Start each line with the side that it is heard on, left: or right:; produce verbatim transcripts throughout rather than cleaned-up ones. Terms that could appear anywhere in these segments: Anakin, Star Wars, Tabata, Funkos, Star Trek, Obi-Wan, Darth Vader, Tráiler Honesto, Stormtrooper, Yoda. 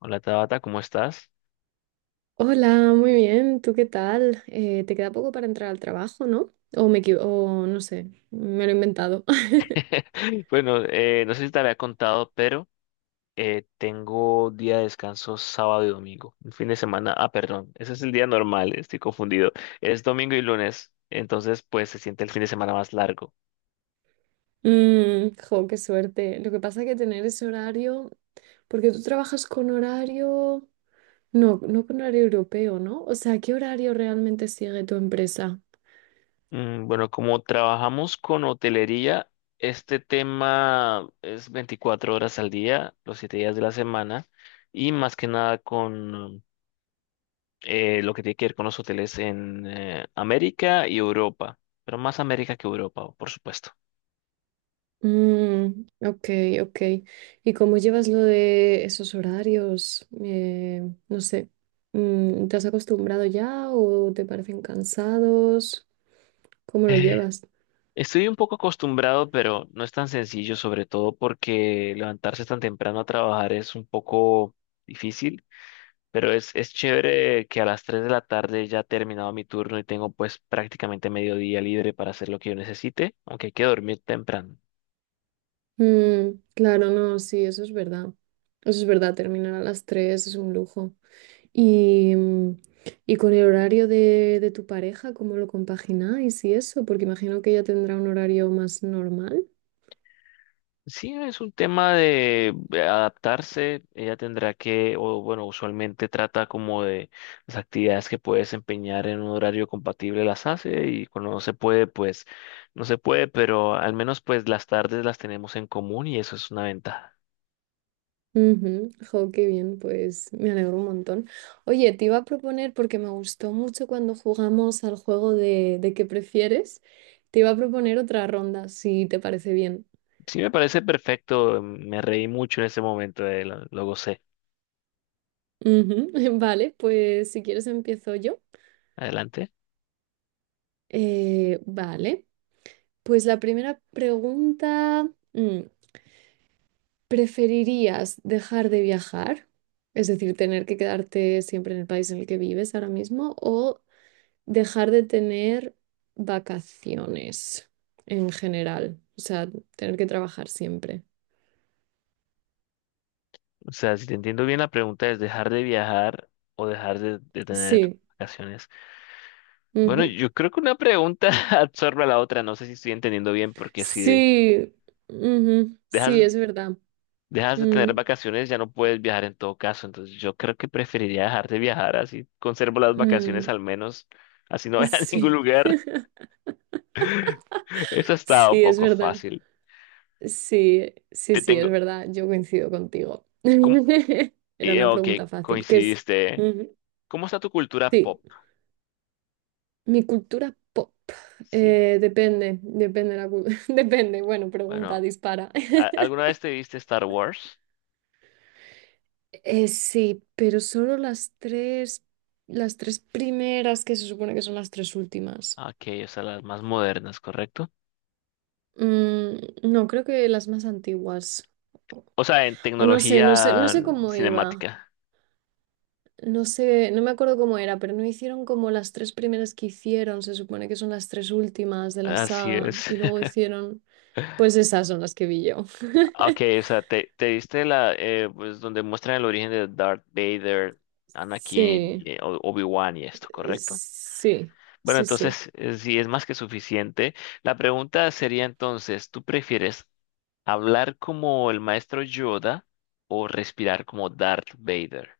left: Hola Tabata, ¿cómo estás?
right: Hola, muy bien. ¿Tú qué tal? Eh, te queda poco para entrar al trabajo, ¿no? O me equivo- o no sé, me lo he inventado.
left: Bueno, eh, no sé si te había contado, pero eh, tengo día de descanso sábado y domingo. Un fin de semana, ah, perdón, ese es el día normal, estoy confundido. Es domingo y lunes, entonces pues se siente el fin de semana más largo.
right: Mm, jo, qué suerte. Lo que pasa es que tener ese horario, porque tú trabajas con horario, no, no con horario europeo, ¿no? O sea, ¿qué horario realmente sigue tu empresa?
left: Mm, bueno, como trabajamos con hotelería, este tema es veinticuatro horas al día, los siete días de la semana, y más que nada con eh, lo que tiene que ver con los hoteles en eh, América y Europa, pero más América que Europa, por supuesto.
right: Mm, ok, ok. ¿Y cómo llevas lo de esos horarios? Eh, no sé, mm, ¿te has acostumbrado ya o te parecen cansados? ¿Cómo lo
left: Eh,
right: llevas?
left: Estoy un poco acostumbrado, pero no es tan sencillo, sobre todo porque levantarse tan temprano a trabajar es un poco difícil, pero es, es chévere que a las tres de la tarde ya he terminado mi turno y tengo pues prácticamente mediodía libre para hacer lo que yo necesite, aunque hay que dormir temprano.
right: Mm, claro, no, sí, eso es verdad. Eso es verdad, terminar a las tres es un lujo. Y, mm, y con el horario de, de tu pareja, ¿cómo lo compagináis y eso? Porque imagino que ella tendrá un horario más normal.
left: Sí, es un tema de adaptarse. Ella tendrá que, o bueno, usualmente trata como de las actividades que puede desempeñar en un horario compatible las hace y cuando no se puede, pues no se puede, pero al menos pues las tardes las tenemos en común y eso es una ventaja.
right: Ujú, jo, qué bien, pues me alegro un montón. Oye, te iba a proponer, porque me gustó mucho cuando jugamos al juego de, de qué prefieres, te iba a proponer otra ronda, si te parece bien.
left: Sí, me parece perfecto. em, Me reí mucho en ese momento, eh, lo, lo gocé.
right: Ujú. Vale, pues si quieres empiezo yo.
left: Adelante.
right: Eh, vale. Pues la primera pregunta, mm, ¿preferirías dejar de viajar? Es decir, tener que quedarte siempre en el país en el que vives ahora mismo o dejar de tener vacaciones en general, o sea, tener que trabajar siempre.
left: O sea, si te entiendo bien, la pregunta es dejar de viajar o dejar de, de tener
right: Sí,
left: vacaciones. Bueno,
right: ujú.
left: yo creo que una pregunta absorbe a la otra. No sé si estoy entendiendo bien, porque si de-
right: Sí, ujú, sí,
left: dejas,
right: es verdad.
left: dejas de
right: Mm,
left: tener vacaciones, ya no puedes viajar en todo caso. Entonces, yo creo que preferiría dejar de viajar, así conservo las vacaciones
right: mm,
left: al menos, así no voy a ningún
right: sí.
left: lugar. Eso ha estado
right: Sí, es
left: poco
right: verdad.
left: fácil.
right: Sí, sí,
left: Te
right: sí, es
left: tengo.
right: verdad, yo coincido contigo.
left: ¿Cómo?
right: Era
left: Eh,
right: una
left: ok,
right: pregunta fácil, ¿qué es?
left: coincidiste.
right: Ujú.
left: ¿Cómo está tu cultura
right: Sí,
left: pop?
right: mi cultura pop.
left: Sí,
right: eh, depende, depende la cul- depende, bueno, pregunta,
left: bueno,
right: dispara.
left: ¿a- ¿alguna vez te viste Star Wars?
right: Eh, sí, pero solo las tres, las tres primeras que se supone que son las tres últimas.
left: Ok, o sea, las más modernas, ¿correcto?
right: Mm, no, creo que las más antiguas.
left: O sea, en
right: O no sé, no sé, no
left: tecnología
right: sé cómo iba.
left: cinemática.
right: No sé, no me acuerdo cómo era, pero no hicieron como las tres primeras que hicieron, se supone que son las tres últimas de la
left: Así
right: saga,
left: es.
right: y luego hicieron, pues esas son las que vi yo.
left: Ok, o sea, te, te diste la, eh, pues donde muestran el origen de Darth Vader, Anakin,
right: Sí,
left: y, eh, O- Obi-Wan y esto, ¿correcto?
right: sí,
left: Bueno,
right: sí, sí.
left: entonces, eh, sí, es más que suficiente. La pregunta sería entonces, ¿tú prefieres hablar como el maestro Yoda o respirar como Darth Vader?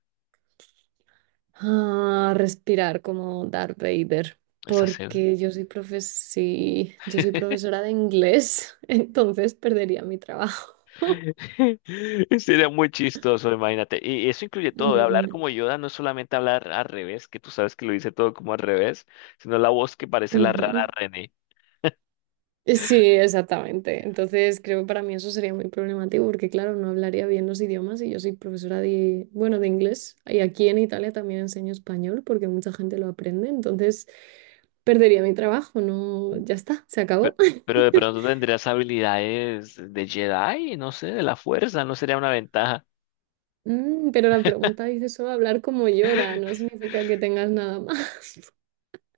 right: Ah, respirar como Darth Vader,
left: Esa
right: porque yo soy profes sí, yo soy profesora de inglés, entonces perdería mi trabajo.
left: sería muy chistoso, imagínate. Y eso incluye todo, ¿eh? Hablar
right: Mm,
left: como Yoda no es solamente hablar al revés, que tú sabes que lo dice todo como al revés, sino la voz que parece la rara
right: ujú.
left: René.
right: Sí, exactamente. Entonces, creo que para mí eso sería muy problemático porque, claro, no hablaría bien los idiomas y yo soy profesora de, bueno, de inglés y aquí en Italia también enseño español porque mucha gente lo aprende. Entonces, perdería mi trabajo, no, ya está, se
left: Pero,
right: acabó.
left: pero de pronto tendrías habilidades de Jedi, no sé, de la fuerza, no sería una ventaja.
right: Mm, pero la pregunta dice solo hablar como Yoda, no significa que tengas nada más.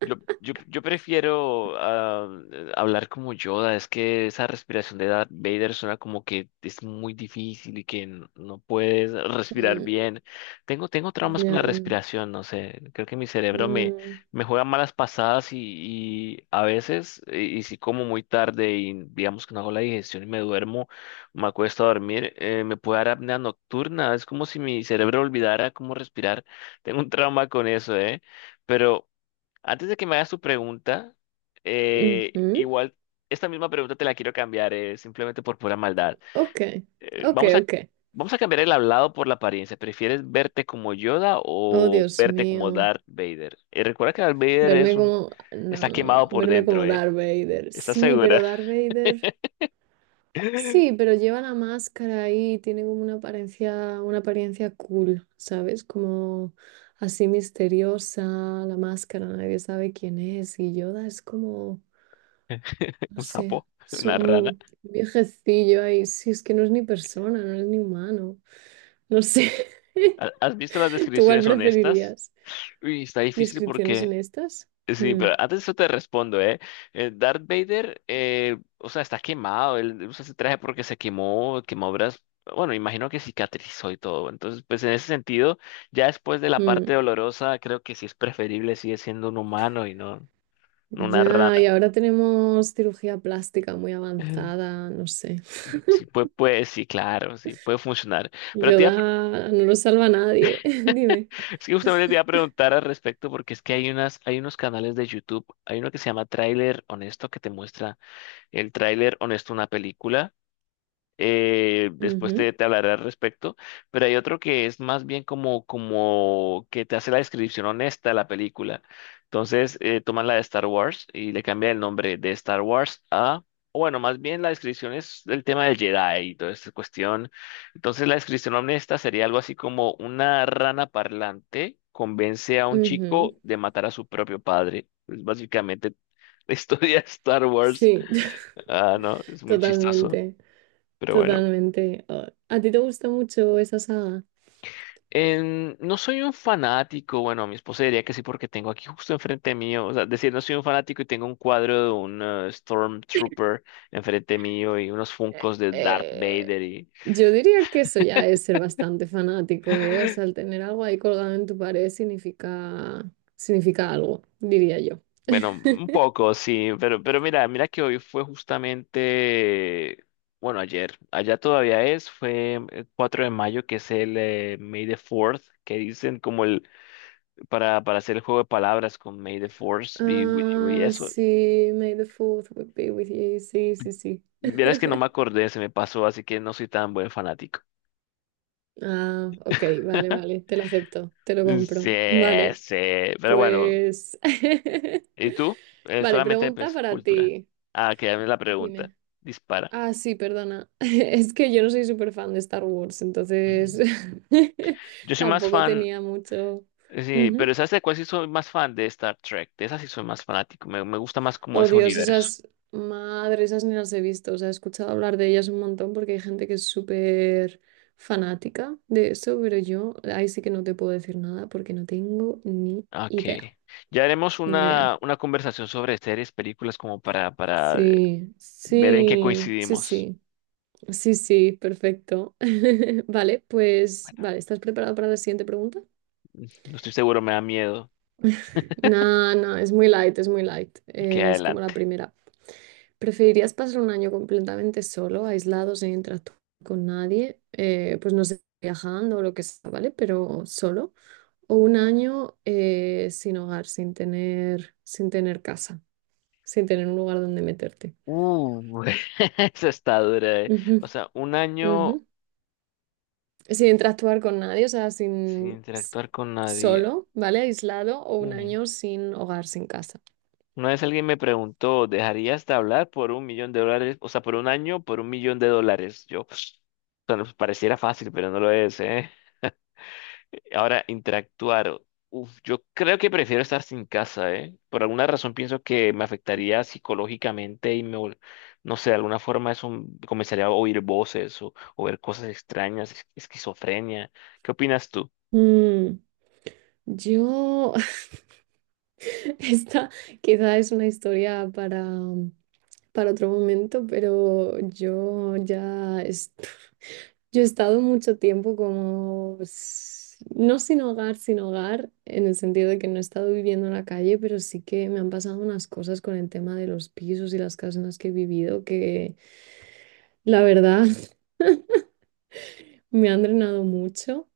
left: Yo, yo, yo prefiero ah, hablar como Yoda, es que esa respiración de Darth Vader suena como que es muy difícil y que n- no puedes respirar
right: Mm,
left: bien. Tengo, tengo traumas con
right: ya.
left: la respiración, no sé, creo que mi cerebro me,
right: Mm,
left: me juega malas pasadas y, y a veces, y, y si como muy tarde y digamos que no hago la digestión y me duermo, me acuesto a dormir, eh, me puede dar apnea nocturna, es como si mi cerebro olvidara cómo respirar. Tengo un trauma con eso, ¿eh? Pero... Antes de que me hagas tu pregunta, eh,
right: ujú.
left: igual esta misma pregunta te la quiero cambiar, eh, simplemente por pura maldad.
right: Ok,
left: Eh,
right: ok,
left: vamos a,
right: ok.
left: Vamos a cambiar el hablado por la apariencia. ¿Prefieres verte como Yoda
right: Oh,
left: o
right: Dios
left: verte como
right: mío.
left: Darth Vader? Y recuerda que Darth Vader es
right: Verme
left: un,
right: como,
left: está
right: no,
left: quemado por
right: verme
left: dentro,
right: como
left: ¿eh?
right: Darth Vader.
left: ¿Estás
right: Sí,
left: segura?
right: pero Darth Vader. Sí, pero lleva la máscara ahí, tiene como una apariencia, una apariencia cool, ¿sabes? Como así misteriosa, la máscara, nadie sabe quién es. Y Yoda es como, no
left: ¿Un
right: sé,
left: sapo?
right: es
left: ¿Una rana?
right: un viejecillo ahí. Sí, es que no es ni persona, no es ni humano. No sé.
left: ¿Ha- ¿Has visto las
right: ¿Tú cuál
left: descripciones honestas?
right: preferirías?
left: Uy, está difícil
right: ¿Descripciones
left: porque
right: honestas?
left: sí,
right: Mm,
left: pero antes de eso te respondo, ¿eh? Eh, Darth Vader, eh, o sea, está quemado, él él usa ese traje porque se quemó, quemó obras, bueno, imagino que cicatrizó y todo, entonces, pues en ese sentido, ya después de la parte
right: mm.
left: dolorosa, creo que sí es preferible, sigue siendo un humano y no, no una
right: Ya,
left: rana.
right: y ahora tenemos cirugía plástica muy
left: Ujú.
right: avanzada, no sé.
left: Sí, puede, puede, sí, claro, sí, puede funcionar. Pero te iba a
right: Yoda
left: pre-
right: no lo salva a nadie, dime.
left: es que justamente te iba a preguntar al respecto porque es que hay unas, hay unos canales de YouTube, hay uno que se llama Tráiler Honesto que te muestra el tráiler honesto de una película. Eh, después
right: Ujú,
left: te, te hablaré al respecto, pero hay otro que es más bien como, como que te hace la descripción honesta de la película. Entonces, eh, toman la de Star Wars y le cambian el nombre de Star Wars a, o bueno, más bien la descripción es del tema del Jedi y toda esta cuestión. Entonces, la descripción honesta sería algo así como una rana parlante convence a un
right: ujú.
left: chico de matar a su propio padre. Es básicamente la historia de Star Wars.
right: Sí.
left: Ah, no, es muy chistoso,
right: Totalmente,
left: pero bueno.
right: totalmente. Oh, ¿a ti te gusta mucho esa saga?
left: Em, no soy un fanático, bueno, mi esposa diría que sí porque tengo aquí justo enfrente mío, o sea, decir, no soy un fanático y tengo un cuadro de un eh, Stormtrooper enfrente mío y unos
right: Eh,
left: Funkos de Darth
right: eh,
left: Vader y
right: yo diría que eso ya es ser bastante fanático, ¿eh? O sea, el tener algo ahí colgado en tu pared significa, significa algo, diría yo.
left: bueno, un poco, sí, pero, pero mira, mira que hoy fue justamente, bueno, ayer, allá todavía es, fue el cuatro de mayo, que es el eh, May the Fourth que dicen como el, para, para hacer el juego de palabras con May the Force y, y
right: Ah,
left: eso.
right: sí, May the fourth would be with you. Sí, sí, sí.
left: Verás que no me acordé, se me pasó, así que no soy tan buen fanático.
right: Ah, ok, vale, vale, te lo acepto, te lo
left: Sí,
right: compro. Vale,
left: sí, pero bueno,
right: pues.
left: ¿y tú? Eh,
right: Vale,
left: solamente,
right: pregunta
left: pues,
right: para
left: cultura.
right: ti.
left: Ah, que dame la pregunta.
right: Dime.
left: Dispara.
right: Ah, sí, perdona. Es que yo no soy súper fan de Star Wars, entonces
left: Mm. Yo soy más
right: tampoco
left: fan,
right: tenía mucho.
left: eh, sí,
right: Ujú.
left: pero ¿sabes de cuál sí soy más fan? De Star Trek. De esa sí soy más fanático, me, me gusta más como
right: Oh
left: ese
right: Dios,
left: universo.
right: esas madres, esas ni las he visto. O sea, he escuchado hablar de ellas un montón porque hay gente que es súper fanática de eso, pero yo ahí sí que no te puedo decir nada porque no tengo ni
left: Ah, ok.
right: idea,
left: Ya haremos
right: ni idea.
left: una, una conversación sobre series, películas, como para, para eh,
right: Sí,
left: ver en qué
right: sí, sí,
left: coincidimos.
right: sí, sí, sí, perfecto. Vale, pues,
left: Bueno,
right: vale, ¿estás preparado para la siguiente pregunta?
left: no estoy seguro, me da miedo.
right: No, no, es muy light, es muy light.
left: Que
right: Eh, es como la
left: adelante.
right: primera. ¿Preferirías pasar un año completamente solo, aislado, sin interactuar con nadie? Eh, pues no sé, viajando o lo que sea, ¿vale? Pero solo. O un año eh, sin hogar, sin tener, sin tener casa, sin tener un lugar donde meterte.
left: Uh, esa está dura, eh.
right: Ujú,
left: O sea, un
right: ujú.
left: año
right: Sin interactuar con nadie, o sea,
left: sin
right: sin s-
left: interactuar con nadie.
right: solo, ¿vale? Aislado o un
left: Mm.
right: año sin hogar, sin casa.
left: Una vez alguien me preguntó, ¿dejarías de hablar por un millón de dólares? O sea, por un año, por un millón de dólares. Yo, o sea, nos pareciera fácil, pero no lo es, ¿eh? Ahora, interactuar. Uf, yo creo que prefiero estar sin casa, ¿eh? Por alguna razón pienso que me afectaría psicológicamente y me, vol- no sé, de alguna forma eso m- comenzaría a oír voces o, o ver cosas extrañas, es- esquizofrenia. ¿Qué opinas tú?
right: Mm, yo, esta quizá es una historia para... para otro momento, pero yo ya es- yo he estado mucho tiempo como s- no sin hogar, sin hogar, en el sentido de que no he estado viviendo en la calle, pero sí que me han pasado unas cosas con el tema de los pisos y las casas en las que he vivido que la verdad me han drenado mucho.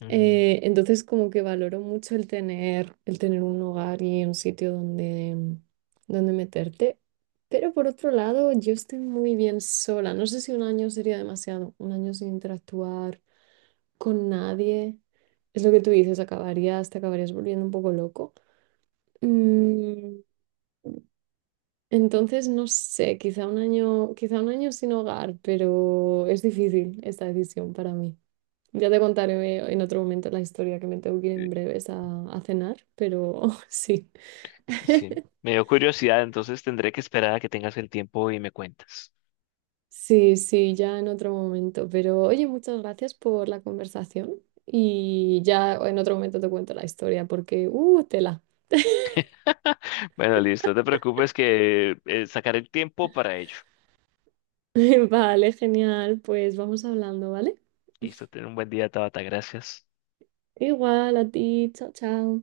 left: Mm,
right: Eh, entonces como que valoro mucho el tener, el tener un hogar y un sitio donde, mm, donde meterte. Pero por otro lado, yo estoy muy bien sola. No sé si un año sería demasiado, un año sin interactuar con nadie. Es lo que tú dices, acabarías, te acabarías volviendo un poco loco. Mm, entonces, no sé, quizá un año, quizá un año sin hogar, pero es difícil esta decisión para mí. Ya te contaré en otro momento la historia que me tengo que ir en
left: eh,
right: breves a, a cenar, pero sí.
left: Sí, me dio curiosidad, entonces tendré que esperar a que tengas el tiempo y me cuentas.
right: Sí, sí, ya en otro momento. Pero oye, muchas gracias por la conversación y ya en otro momento te cuento la historia porque, uh, tela.
left: Bueno, listo, no te preocupes que eh, sacaré el tiempo para ello.
right: Vale, genial. Pues vamos hablando, ¿vale?
left: Listo, ten un buen día, Tabata, gracias.
right: Igual a ti. Chao, chao.